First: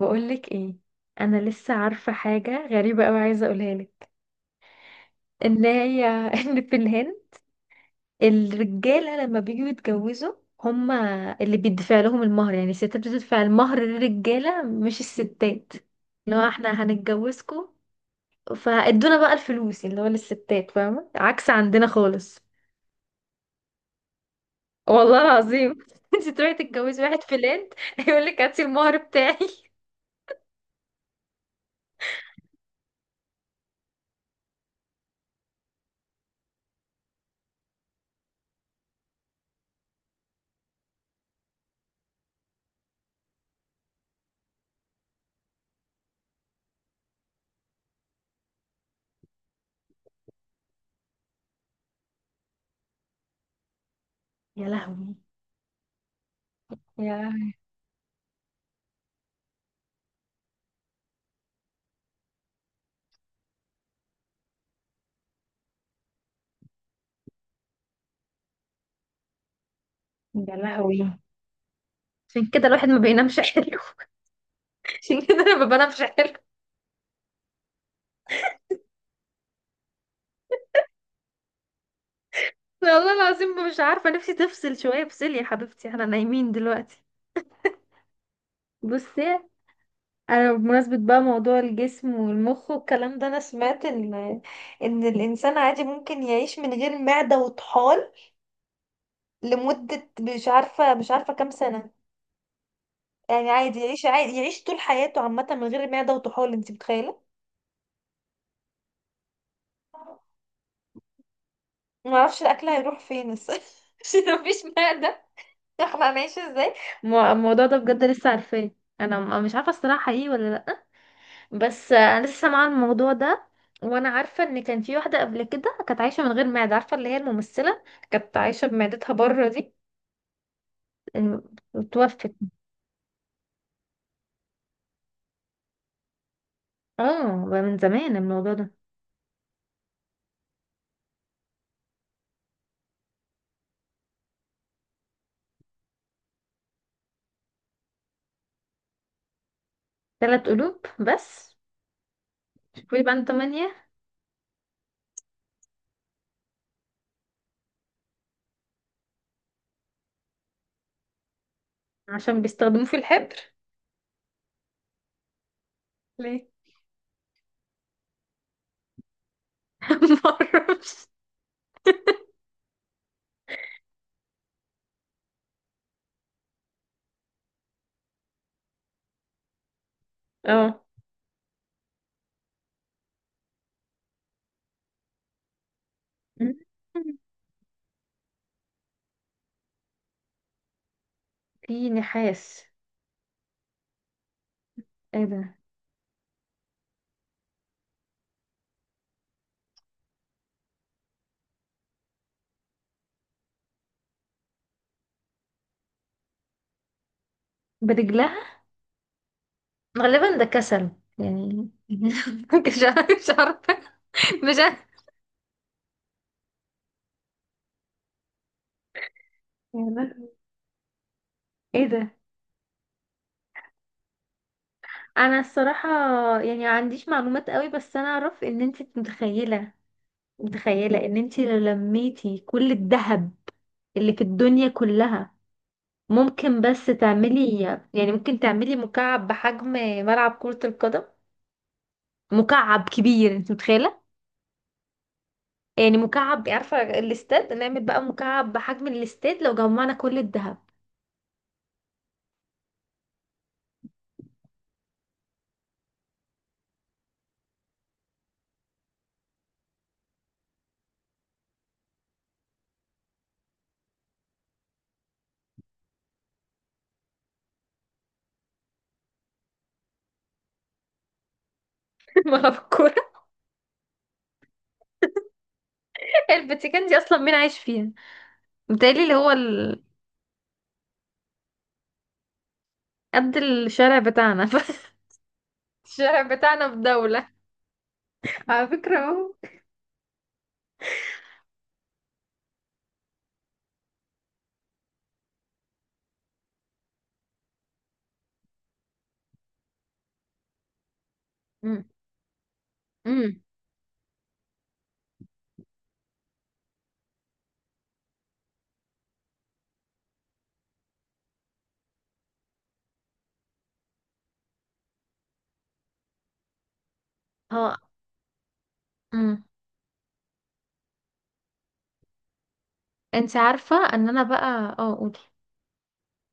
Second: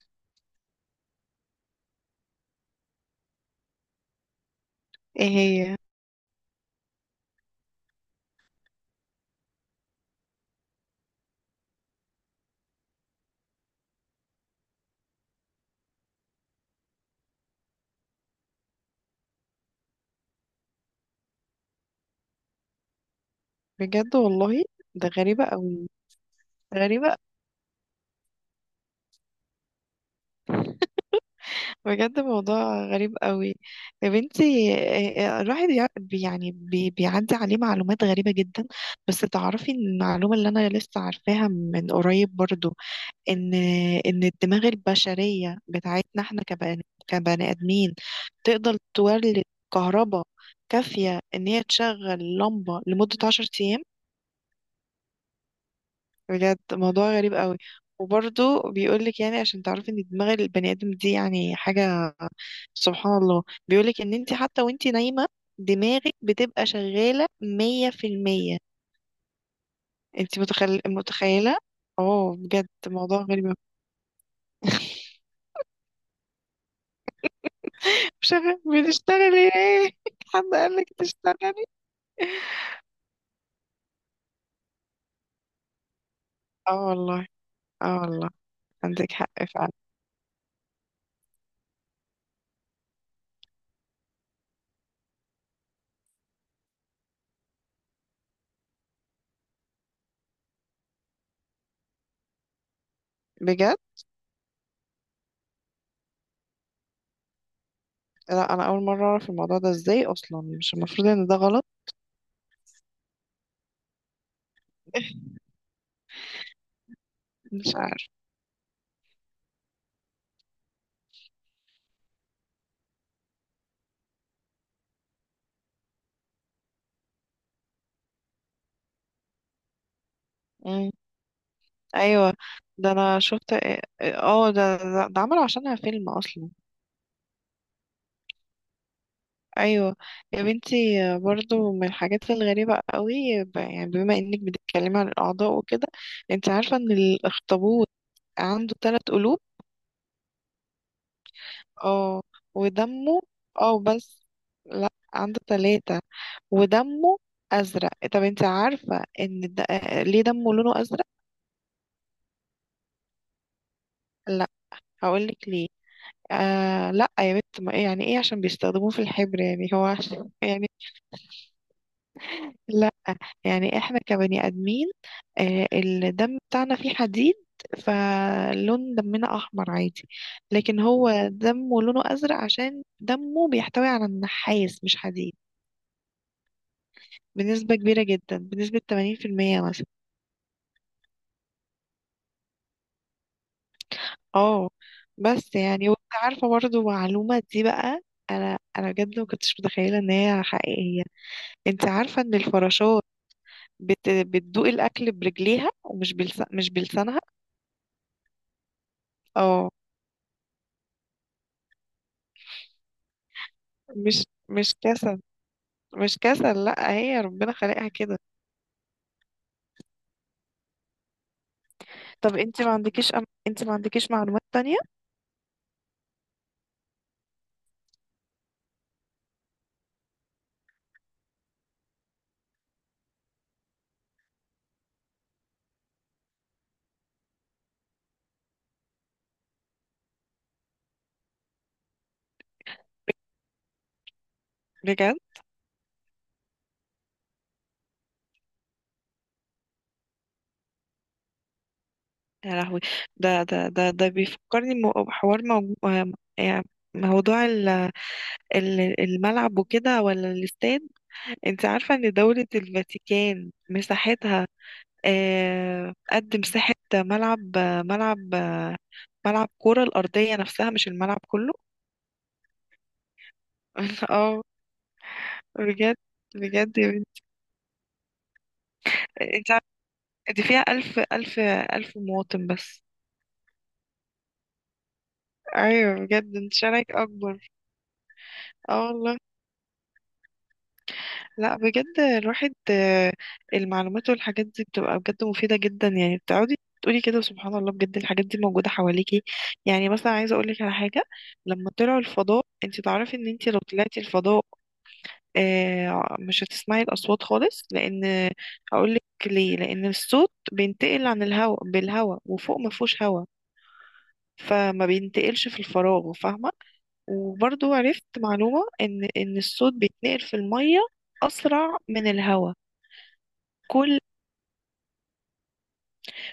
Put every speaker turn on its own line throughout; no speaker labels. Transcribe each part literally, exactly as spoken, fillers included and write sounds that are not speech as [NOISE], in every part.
بقولك ايه؟ انا لسه عارفه حاجه غريبه قوي عايزه اقولها لك.
ايه
ان
هي؟
هي [LAUGHS] ان في الهند الرجاله لما بيجوا يتجوزوا، هما اللي بيدفع لهم المهر، يعني الستات بتدفع المهر للرجاله مش الستات، اللي هو احنا هنتجوزكم فادونا بقى الفلوس اللي هو للستات، فاهمه؟ عكس عندنا خالص.
بجد والله؟ ده
والله
غريبة
العظيم.
قوي.
[LAUGHS] انت تروحي تتجوزي
غريبة.
واحد في الهند [LAUGHS] يقول لك هاتي المهر بتاعي.
بجد موضوع غريب قوي. يا بنتي. إيه- إيه، الواحد يع- بي- يعني بي بيعدي عليه معلومات غريبة جدا. بس تعرفي إن المعلومة اللي انا لسه عارفاها من قريب برضو، ان ان الدماغ البشرية بتاعتنا احنا كبني كبني ادمين تقدر تولد كهرباء كافية ان هي تشغل لمبة لمدة عشر ايام.
يا لهوي.
بجد موضوع غريب
يا
قوي. وبرضه بيقولك يعني عشان تعرفي ان دماغ البني ادم دي يعني حاجة. سبحان الله. بيقولك ان انت حتى وانت نايمة دماغك بتبقى شغالة مية في المية. انت
يا
متخل...
لهوي.
متخيلة. اه
عشان كده
بجد
الواحد ما
موضوع
بينامش [LAUGHS]
غريب أوي.
حلو. عشان كده انا ما بنامش حلو.
شغال، بتشتغلي ايه؟ [LAUGHS] حد قالك تشتغلي؟
والله العظيم مش عارفه نفسي تفصل شويه، افصلي يا حبيبتي احنا نايمين
اه
دلوقتي.
والله. اه والله. عندك
بصي،
حق، فعلا.
انا بمناسبه بقى موضوع الجسم والمخ والكلام ده، انا سمعت ان ان الانسان عادي ممكن يعيش من غير معده وطحال لمده مش عارفه مش عارفه كام سنه. يعني
بجد؟
عادي يعيش، عادي يعيش طول حياته عامه من غير معده وطحال، انت متخيله؟
لا انا اول مرة اعرف الموضوع ده. ازاي اصلا؟ مش المفروض ان ده غلط؟
ما اعرفش الاكل هيروح فين بس [LAUGHS] عشان مفيش معده.
[LAUGHS]
[LAUGHS] يخمق ماشي ازاي. مو- الموضوع
مش
ده بجد
عارف.
لسه عارفاه. انا م- مش عارفه الصراحه حقيقي ولا لا، بس انا لسه سامعه الموضوع ده. وانا عارفه ان كان في واحده قبل كده كانت عايشه من غير معده، عارفه اللي هي الممثله، كانت عايشه بمعدتها بره دي، توفت.
ايوه ده انا شفت. اه ده ده ده عملوا عشانها فيلم اصلا.
اه بقى من زمان الموضوع ده.
ايوه. يا بنتي، برضو من الحاجات الغريبة قوي، ب- يعني بما انك بتتكلمي عن الاعضاء وكده، انت عارفة ان الاخطبوط عنده ثلاث قلوب.
ثلاث قلوب بس؟
اه.
شوفي بقى
ودمه.
انتوا
اه
تمانية.
بس. لا، عنده ثلاثة. ودمه ازرق. طب انت عارفة ان د... آه، ليه دمه لونه ازرق؟
عشان بيستخدموه في الحبر.
لا، هقولك ليه.
ليه؟
آه لا يا بنت، ما إيه يعني ايه عشان بيستخدموه في الحبر، يعني هو
[LAUGHS]
عشان [LAUGHS] يعني؟
معرفش.
لا، يعني احنا كبني ادمين آه، الدم بتاعنا فيه حديد، فلون دمنا احمر عادي.
اه
لكن هو دمه لونه ازرق عشان دمه بيحتوي على النحاس مش حديد، بنسبة كبيرة جدا، بنسبة ثمانين في المية مثلا.
في نحاس؟
اه
ايه ده؟
بس يعني، وانت عارفة برضه معلومة دي بقى، انا انا بجد ما كنتش متخيلة ان هي حقيقية. انت عارفة ان الفراشات بت... بتدوق الاكل برجليها ومش بلس... مش بلسانها.
برجلها؟
اه.
غالبا ده كسل، يعني. [LAUGHS] مش عارفة، مش عارفة.
مش
مش
مش
عارفة.
كاسة. مش كسل، لا، هي ربنا خلقها كده.
يا لهوي. ايه ده؟
طب انت ما عندكيش أم... انت ما عندكيش معلومات تانية؟
انا الصراحة يعني ما عنديش معلومات قوي، بس انا اعرف ان انت متخيلة، متخيلة ان انت لو لميتي كل الذهب اللي في الدنيا كلها، ممكن بس تعملي، يعني ممكن تعملي مكعب بحجم ملعب كرة القدم، مكعب كبير انت متخيلة؟
بجد.
يعني مكعب، عارفة الاستاد، نعمل بقى مكعب بحجم الاستاد لو جمعنا كل الذهب.
يا لهوي. ده ده ده ده بيفكرني م- بحوار موجو... آه، يعني موضوع ال- ال- الملعب وكده، ولا الاستاد. انت عارفة ان دولة الفاتيكان مساحتها آه، قد مساحة ملعب، آه، ملعب، آه، ملعب كرة الأرضية نفسها مش الملعب كله.
[LAUGHS] ملعب الكورة.
[LAUGHS] اه. بجد. بجد
الفاتيكان
يا
دي اصلا
بنتي.
مين عايش فيها؟ متهيألي اللي هو
انت عارفة،
ال...
دي فيها ألف ألف ألف مواطن بس.
قد الشارع بتاعنا. [LAUGHS]
ايوه
الشارع
بجد، انت
بتاعنا في
شارعك
دولة
اكبر.
على
اه
فكرة،
والله.
اهو.
لا بجد، الواحد آه، المعلومات والحاجات دي بتبقى بجد مفيده جدا. يعني بتقعدي تقولي كده سبحان الله بجد، الحاجات دي موجوده حواليكي. يعني مثلا عايزه اقول لك على حاجه، لما
أمم.
طلعوا الفضاء، انت تعرفي ان
أمم.
انت لو طلعتي الفضاء آه، مش هتسمعي الاصوات خالص. لان هقول لك ليه، لان الصوت بينتقل عن الهواء بالهواء، وفوق ما فيهوش هواء، فما بينتقلش في الفراغ، فاهمه؟ وبرضو
اه.
عرفت معلومة إن إن
أمم.
الصوت بيتنقل في المية أسرع من الهواء.
انت عارفة
كل
ان انا بقى، اه قولي.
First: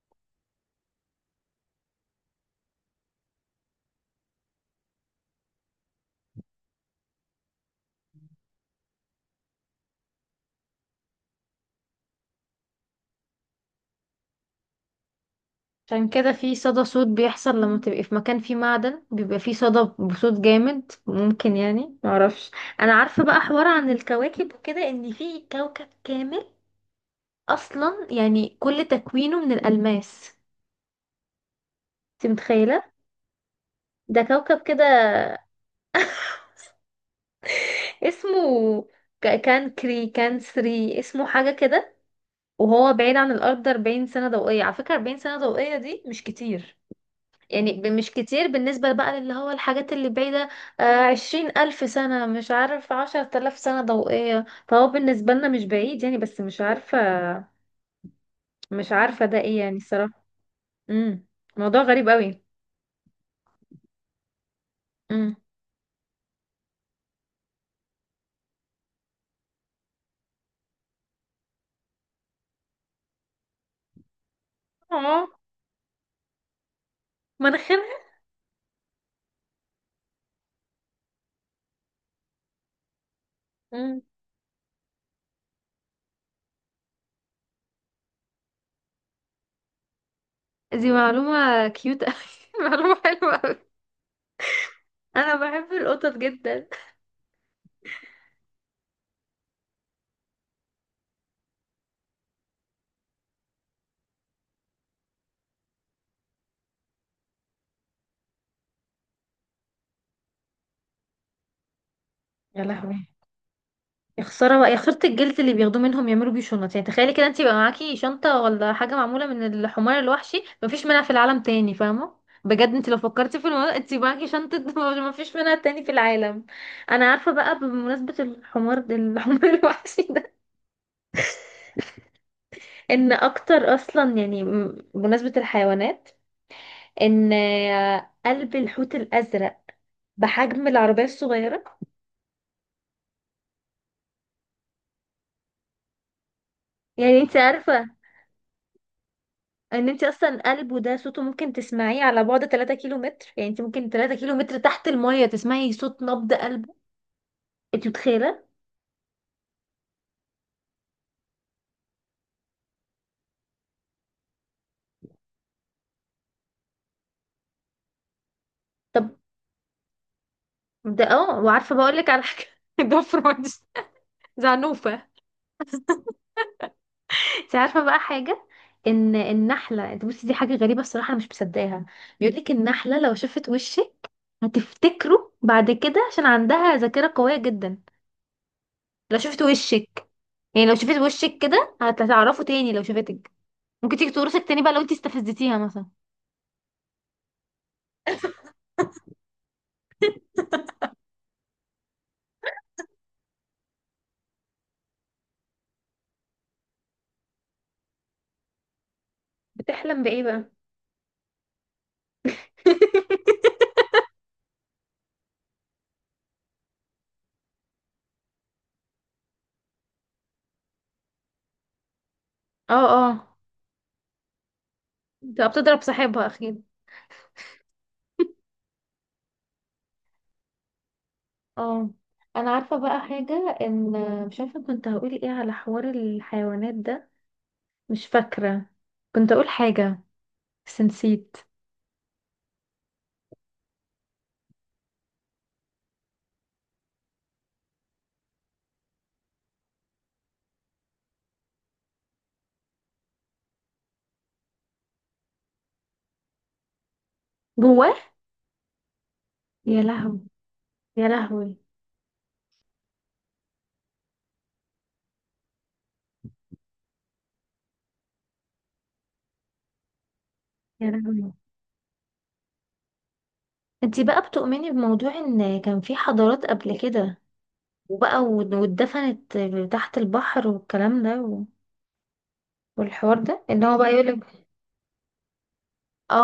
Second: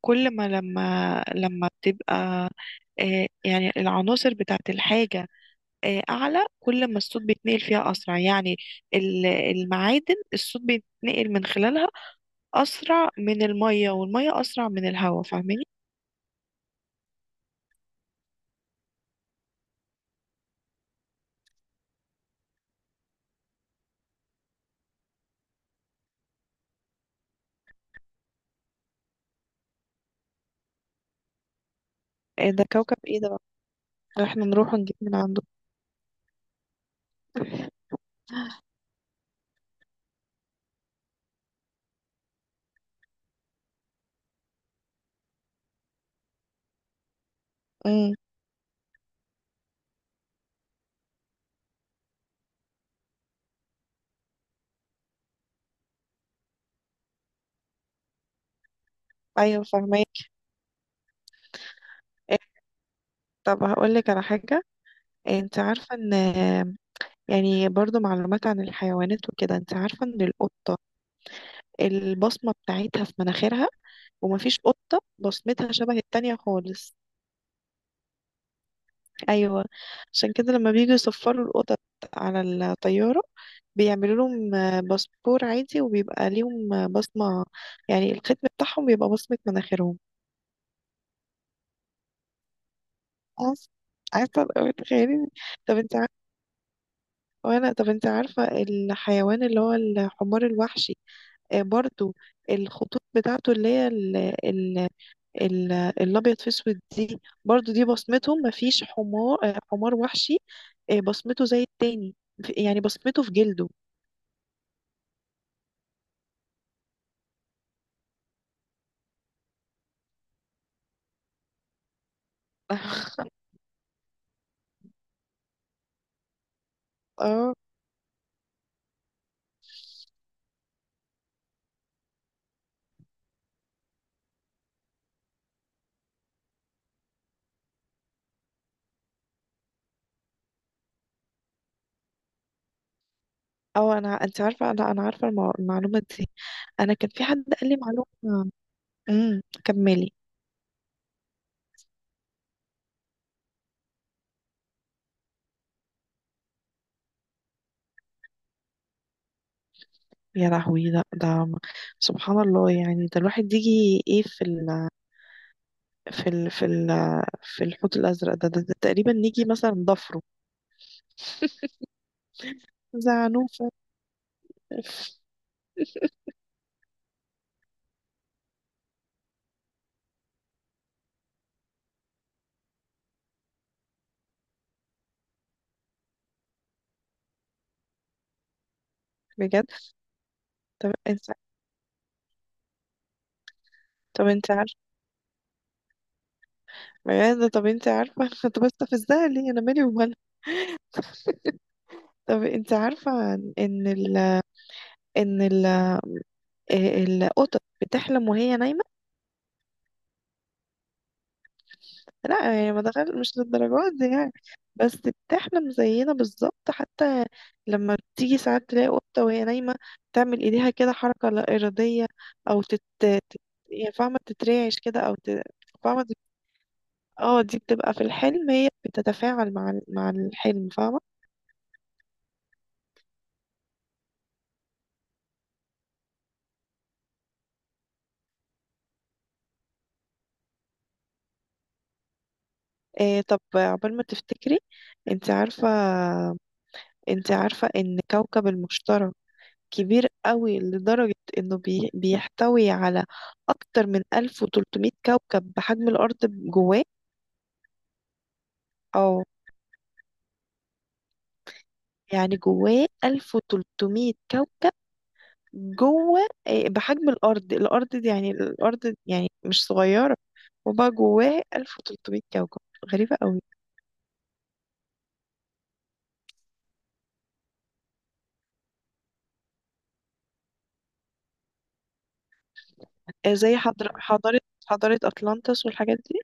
كل ما لما لما بتبقى آه، يعني العناصر بتاعت الحاجة آه، أعلى، كل ما الصوت بيتنقل فيها أسرع. يعني ال- المعادن الصوت بيتنقل من خلالها أسرع من المية، والمية أسرع من الهواء، فاهماني؟
عشان كده في صدى صوت بيحصل لما تبقي في مكان فيه معدن، بيبقى فيه صدى بصوت جامد ممكن، يعني معرفش. انا عارفة بقى حوار عن الكواكب وكده، ان في كوكب كامل اصلا يعني كل تكوينه من الالماس، انت
آه، ده
متخيلة؟
كوكب إيه ده بقى؟
ده
إحنا
كوكب
نروح
كده.
ونجيب من عنده.
[LAUGHS] اسمه ك- كان كري كان سري، اسمه حاجة كده. وهو بعيد عن الأرض أربعين سنة ضوئية، على فكرة أربعين سنة ضوئية دي مش كتير، يعني ب- مش
مم.
كتير بالنسبة بقى اللي هو الحاجات اللي بعيدة. آه، عشرين ألف سنة مش عارف عشرة آلاف سنة ضوئية، فهو بالنسبة لنا مش بعيد يعني، بس مش عارفة، مش عارفة ده ايه
أيوة
يعني
فاهمة.
الصراحة. امم. موضوع غريب قوي.
طب هقول لك على حاجة.
امم.
آه، انت عارفة ان، يعني برضو معلومات عن الحيوانات وكده، انت عارفة ان القطة البصمة بتاعتها في مناخيرها، ومفيش قطة
اه.
بصمتها شبه التانية خالص.
مناخيرها.
ايوه. عشان كده لما بييجوا يصفروا القطط على الطيارة
امم.
بيعملوا لهم آه، باسبور عادي، وبيبقى ليهم آه، بصمة. يعني الختم بتاعهم بيبقى بصمة مناخيرهم.
دي معلومة كيوت قوي. [LAUGHS] معلومة حلوة
عارف-
قوي.
عارفة الأول، تخيلي.
انا بحب
طب انت عارفة،
القطط جدا.
وانا طب انت عارفة الحيوان اللي هو الحمار الوحشي آه، برضو الخطوط بتاعته اللي هي ال- الابيض في اسود دي، برضو دي بصمته. مفيش حمار آه، حمار وحشي آه، بصمته زي التاني. في-
يا
يعني
لهوي،
بصمته في جلده.
يا خساره بقى، يا خساره الجلد اللي بياخدوه منهم يعملوا بيه شنط، يعني تخيلي كده انت يبقى معاكي شنطه ولا حاجه معموله من الحمار الوحشي مفيش منها في العالم تاني، فاهمه؟ بجد انت لو
[LAUGHS]
فكرتي في الموضوع انت معاكي شنطه [LAUGHS] مفيش منها تاني في العالم. انا عارفه
اه.
بقى بمناسبه الحمار ده، الحمار [LAUGHS] الوحشي ده، ان اكتر اصلا يعني م- بمناسبه الحيوانات، ان قلب الحوت الازرق بحجم العربيه الصغيره.
اه انا انت عارفه، انا انا عارفه المع- المعلومه دي. انا كان
يعني
في
انت
حد قال لي
عارفه
معلومه. امم،
ان انت
كملي.
اصلا قلبه ده صوته ممكن تسمعيه على بعد ثلاثة كيلو متر، يعني انت ممكن تلاتة كيلو متر تحت المية تسمعي صوت نبض قلبه، انت متخيله؟
يا لهوي. ده ده سبحان الله. يعني ده الواحد يجي ايه في ال في ال في ال في الحوت الازرق ده, ده, ده,
طب
تقريبا نيجي مثلا ضفره،
ده، اه، وعارفه بقول لك على حاجه. [LAUGHS] ده فرويد.
زعنوفه.
زعنوفه. انت عارفه بقى حاجه، ان النحله، انت بصي دي حاجه غريبه الصراحه انا مش مصدقاها، بيقول لك النحله لو شافت وشك هتفتكره بعد كده، عشان عندها ذاكره قويه جدا، لو شافت
بجد.
وشك، يعني لو
طب
شافت
انت.
وشك كده هتعرفه تاني لو شافتك، ممكن تيجي
طب
تورثك
انت
تاني بقى
عارفه.
لو انت استفزتيها مثلا.
يا ده طب انت عارفة [LAUGHS] انا كنت بستفزها ليه؟ انا مالي ومالها؟ طب انت عارفة ان ال ان ال ال- القطط بتحلم وهي نايمة.
بتحلم بايه بقى؟
لا يعني، ما دخل
[LAUGHS]
مش للدرجات دي يعني. بس بتحلم زينا بالظبط، حتى لما بتيجي ساعات تلاقي قطة وهي نايمة تعمل ايديها كده حركة لا إرادية، او تت
اه. اه،
تت- يعني فاهمة تترعش كده او ت...
بتبقى بتضرب
فاهمة
صاحبها
تت-
اكيد.
اه، دي بتبقى في الحلم، هي بتتفاعل مع ال- مع الحلم، فاهمة؟
اه، انا عارفه بقى حاجه، ان، مش عارفه كنت هقول ايه على حوار الحيوانات ده، مش فاكره كنت اقول حاجه بس نسيت.
إيه طب عقبال ما تفتكري. انت عارفة، انت عارفة ان كوكب المشتري كبير قوي لدرجة انه بي... بيحتوي على اكتر من ألف وثلاثمائة كوكب بحجم الارض جواه.
جواه.
او
يا لهوي. يا لهوي.
يعني جواه ألف وثلاثمية كوكب جوه إيه، بحجم الارض. الارض دي يعني الارض يعني مش صغيرة،
يا
وبقى
لهوي.
جواه ألف وثلاثمية كوكب. غريبة قوي.
انتي بقى بتؤمني بموضوع ان كان في حضارات قبل كده وبقى و- واتدفنت تحت البحر والكلام ده، و- والحوار
إيه
ده
زي
ان هو بقى
حضر... حضارة،
يقولك.
حضارة أطلانتس والحاجات.
اه.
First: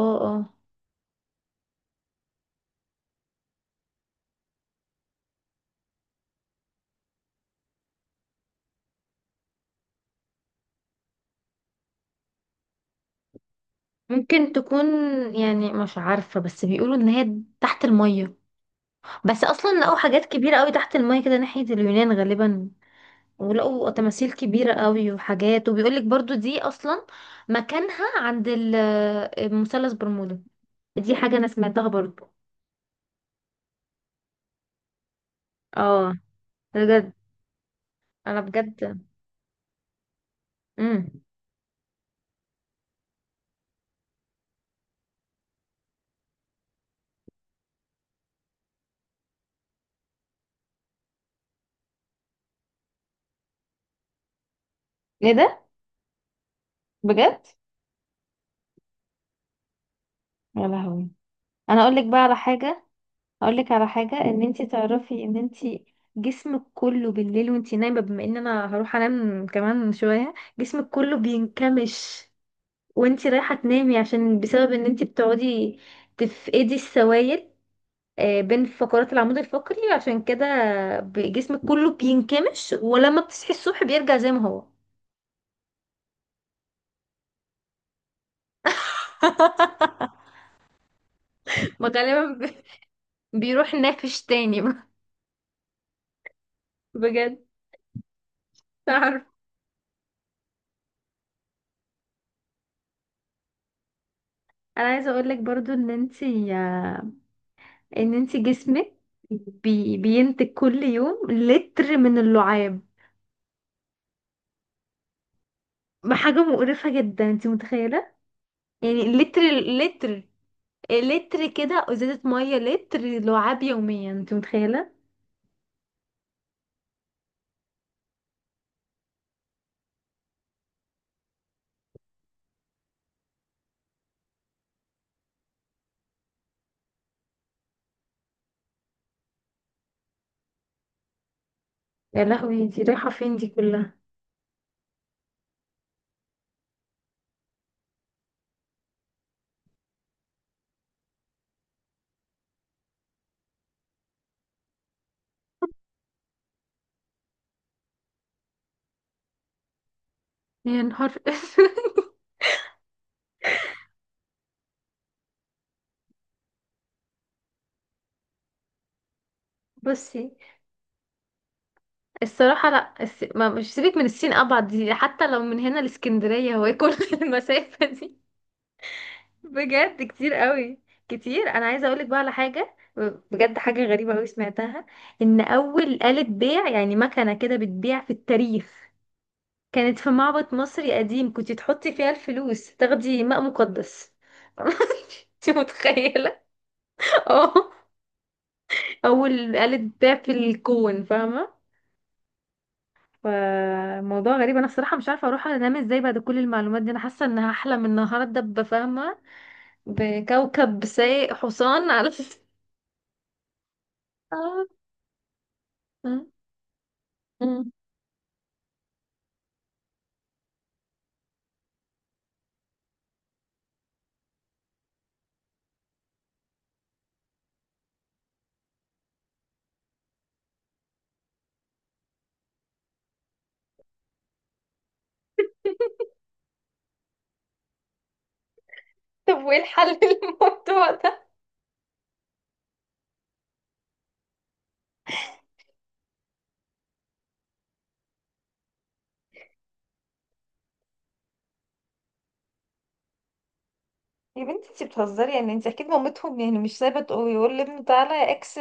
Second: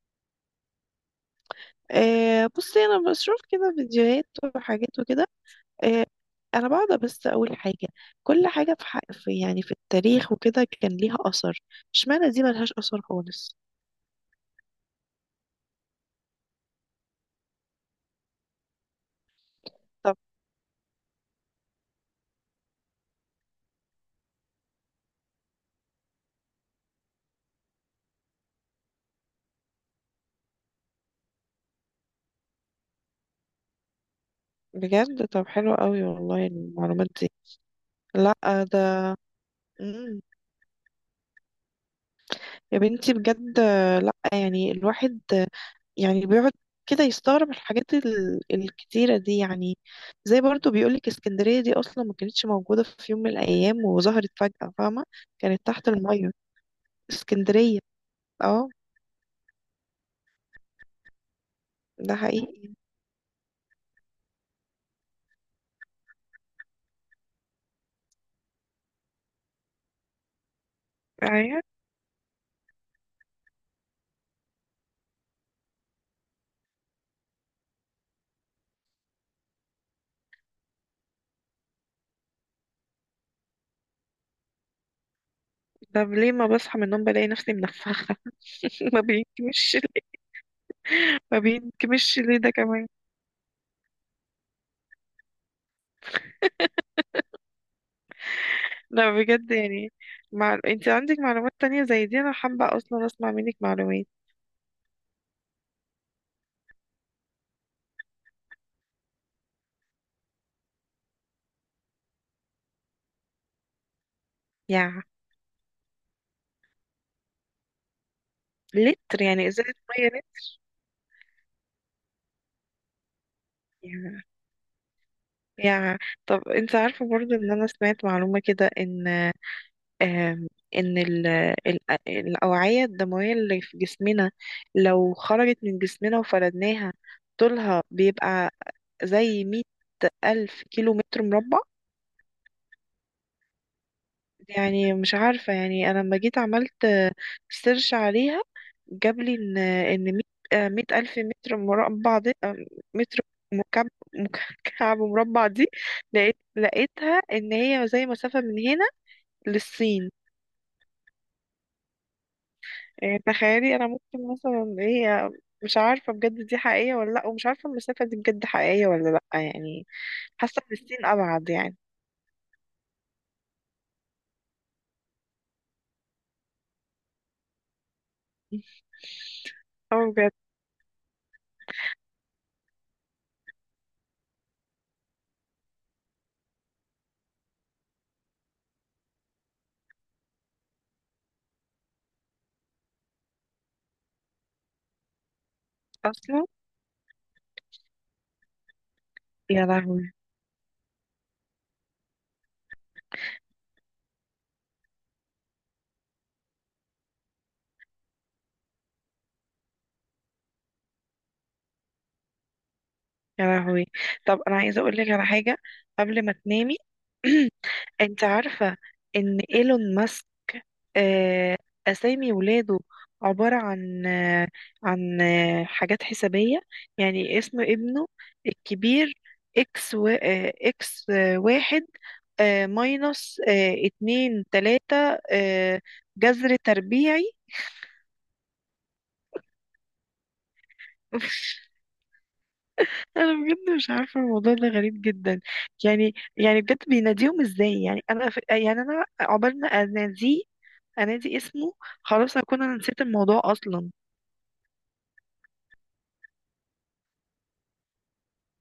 اه. اه.
آه بصي، انا بشوف كده فيديوهات وحاجات وكده آه. انا بقعد بس اقول حاجه، كل حاجه في، حق في يعني في التاريخ وكده كان ليها اثر، اشمعنى دي ملهاش اثر خالص؟
ممكن تكون، يعني مش عارفة، بس بيقولوا ان هي تحت المية، بس اصلا لقوا
طب.
حاجات كبيرة قوي تحت المية كده ناحية اليونان غالبا، ولقوا تماثيل كبيرة قوي وحاجات، وبيقولك برضو دي اصلا مكانها عند ال- المثلث برمودا، دي حاجة انا سمعتها برضو.
بجد؟ طب حلو قوي
اه.
والله المعلومات
بجد.
دي.
انا
لا.
بجد.
ده. مم.
امم.
يا بنتي بجد. لا يعني الواحد يعني بيقعد كده يستغرب الحاجات ال- الكتيرة دي يعني. زي برضو بيقولك اسكندرية دي أصلا ما كانتش موجودة في يوم من الأيام وظهرت فجأة، فاهمة؟
ايه ده؟
كانت تحت المية،
بجد.
اسكندرية. اه.
يا لهوي. انا اقول لك
ده
بقى على
حقيقي.
حاجة. هقول لك على حاجه، ان انت تعرفي ان انت جسمك كله بالليل وانت نايمه، بما ان انا هروح انام كمان شويه، جسمك كله
ايوه.
بينكمش وانت رايحه تنامي، عشان بسبب ان انت بتقعدي تفقدي السوائل آه، بين فقرات العمود الفقري، عشان كده ب- جسمك كله بينكمش، ولما بتصحي الصبح بيرجع زي ما هو.
طب ليه ما بصحى من النوم بلاقي نفسي منفخه؟ [LAUGHS] ما بينكمش.
[LAUGHS]
ما
ما
بينكمش ليه
غالبا
ده
ب-
كمان؟
بيروح نافش تاني. [LAUGHS] بجد.
لا
عارف.
بجد يعني، مع... انت عندك معلومات تانية زي دي، انا حابه اصلا اسمع منك معلومات.
انا عايزه اقول لك برضو ان انتي، ان انت جسمك بي بينتج كل يوم لتر من اللعاب،
يا.
حاجة مقرفة جدا انت متخيلة؟ يعني
لتر
لتر،
يعني ازازه ميه لتر؟
لتر، لتر كده، ازازة مية لتر لعاب يوميا،
يا.
انت متخيلة؟
يا. طب انت عارفه برضو ان انا سمعت معلومه كده ان آم، ان ال... ال... الاوعيه الدمويه اللي في جسمنا لو خرجت من جسمنا وفردناها طولها بيبقى زي مية ألف كيلو متر مربع.
يا لهوي، انت رايحة فين دي كلها؟
يعني مش عارفة، يعني أنا لما جيت عملت سيرش عليها جاب لي إن إن مية آه، مية ألف متر مربع دي آه، متر مكعب، مكعب مربع دي. لقيت لقيتها إن هي زي مسافة من هنا للصين.
يا نهار اسود.
يعني تخيلي. أنا ممكن مثلا هي مش عارفة بجد دي حقيقية ولا لأ، ومش عارفة المسافة دي بجد حقيقية ولا لأ
[LAUGHS]
يعني.
بصي
حاسة إن الصين أبعد يعني.
الصراحة، لا الس... ما مش سيبك من الصين، ابعد دي حتى لو من هنا لاسكندرية هو ايه كل [LAUGHS] المسافة دي؟ بجد
اه بجد.
كتير قوي. كتير. انا عايزه اقولك بقى على حاجه، بجد حاجه غريبه قوي سمعتها، ان اول آلة بيع يعني مكنه كده بتبيع في التاريخ كانت في معبد مصري قديم، كنت تحطي فيها الفلوس تاخدي ماء مقدس. [LAUGHS] انت متخيله؟
أصلا.
اه، اول
يا
آلة
لهوي.
بيع في الكون، فاهمه؟ فموضوع غريب، انا بصراحه مش عارفه اروح انام ازاي بعد كل المعلومات دي، انا حاسه ان هحلم النهارده بفاهمه، بكوكب سايق حصان على.
يا لهوي. طب انا
[LAUGHS]
عايزه اقول لك على حاجه قبل
مم.
ما تنامي.
مم.
[CLEARS THROAT] انت عارفه ان ايلون ماسك آه، اسامي ولاده عباره عن آه، عن آه، حاجات حسابيه. يعني اسم ابنه الكبير اكس و... آه، اكس آه، واحد آه، ماينص آه، اتنين تلاته آه، جذر تربيعي.
طب وايه الحل [LAUGHS] للموضوع ده؟
[LAUGHS] انا بجد مش عارفه، الموضوع ده غريب جدا. يعني يعني بجد بيناديهم ازاي يعني؟ انا ف... يعني انا عقبال ما اناديه، انادي اسمه، خلاص هكون انا نسيت الموضوع اصلا.
يا بنتي انت بتهزري، يعني انت اكيد مامتهم يعني مش سايبه تقول، يقول لابنه تعالى يا اكس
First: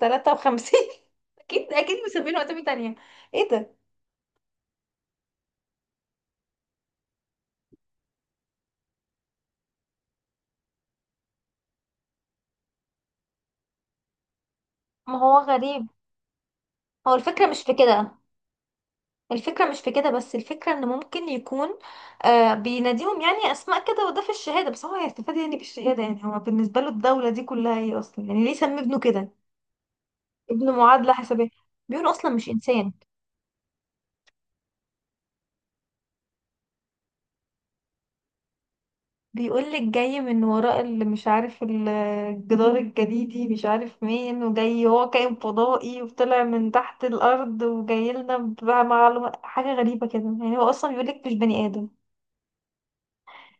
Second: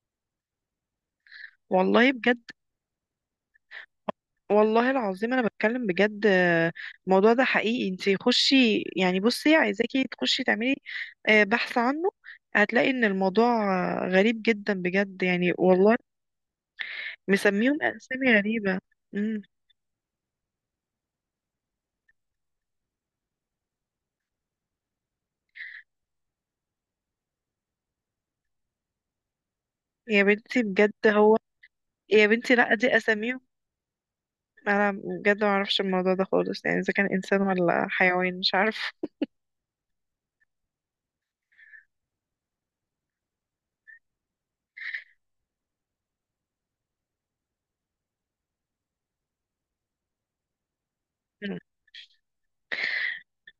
تلاتة وخمسين. [LAUGHS] اكيد اكيد
والله بجد.
مسمينه اسامي تانية. ايه ده؟
والله العظيم انا بتكلم بجد. آه، الموضوع ده حقيقي. انتي خشي، يعني بصي عايزاكي تخشي تعملي آه، بحث عنه، هتلاقي ان الموضوع آه، غريب جدا
ما
بجد
هو
يعني
غريب،
والله.
هو الفكرة مش في
مسميهم
كده.
اسامي غريبة. امم.
الفكرة مش في كده، بس الفكرة ان ممكن يكون، آه بيناديهم يعني اسماء كده، وده في الشهادة، بس هو هيستفاد يعني بالشهادة، يعني هو بالنسبة له الدولة دي كلها ايه اصلا، يعني ليه سمي ابنه كده؟
يا بنتي
ابنه
بجد
معادلة
هو.
حسابية، بيقول
يا
اصلا مش
بنتي لا
انسان.
دي اساميهم. انا بجد ما اعرفش الموضوع ده خالص، يعني اذا كان انسان ولا حيوان مش عارف.
بيقولك جاي من وراء اللي مش عارف ال- الجدار الجليدي، مش عارف مين، وجاي هو كائن فضائي وطلع من تحت الأرض وجاي لنا بقى معلومة، حاجة غريبة كده، يعني هو أصلا بيقولك مش بني آدم.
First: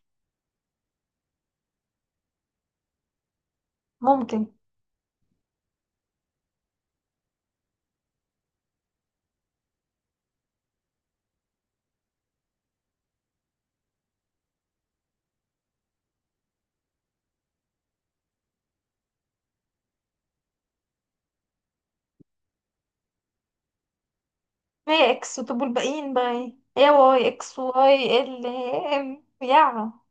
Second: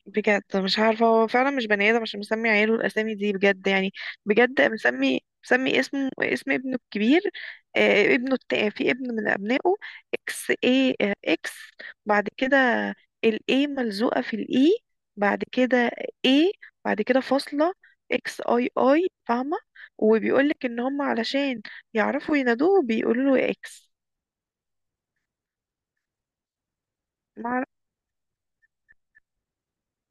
بجد مش عارفه، هو فعلا مش بني ادم عشان مسمي عياله الاسامي دي بجد يعني.
ممكن.
بجد مسمي مسمي اسمه، اسم ابنه الكبير، آه، ابنه التا في ابن من ابنائه، اكس اي، آه اكس بعد كده، الاي ملزوقه في الاي بعد كده، اي بعد كده فاصله، اكس اي اي، فاهمه؟ وبيقولك ان هم علشان يعرفوا ينادوه بيقولوا له اكس.
ما هي إكس، طب والباقيين بقى إيه؟ إيه، واي، إكس، واي، ال، إم.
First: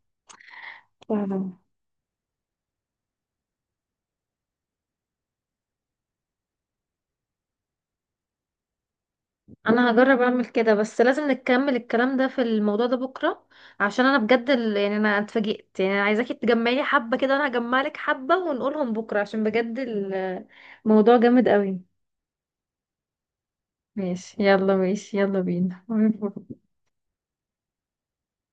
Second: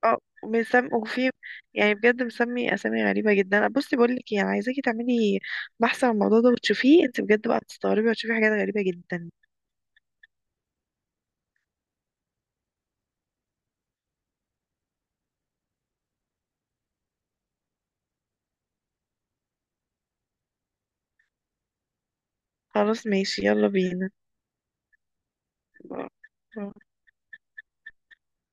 اه. مسم وفي.
يا.
يعني بجد مسمي اسامي غريبه جدا. بصي بقول لك ايه، انا عايزاكي تعملي بحث عن الموضوع ده وتشوفيه انت بجد بقى، تستغربي وتشوفي حاجات غريبه جدا.
انا هجرب اعمل كده، بس لازم نكمل الكلام ده في الموضوع ده بكره، عشان انا بجد ال- يعني انا اتفاجئت، يعني انا عايزاكي تجمعي حبه كده وانا هجمع لك حبه ونقولهم بكره، عشان بجد ال- الموضوع جامد قوي.
خلاص، ماشي، يلا بينا.
ماشي يلا. ماشي يلا بينا. [LAUGHS]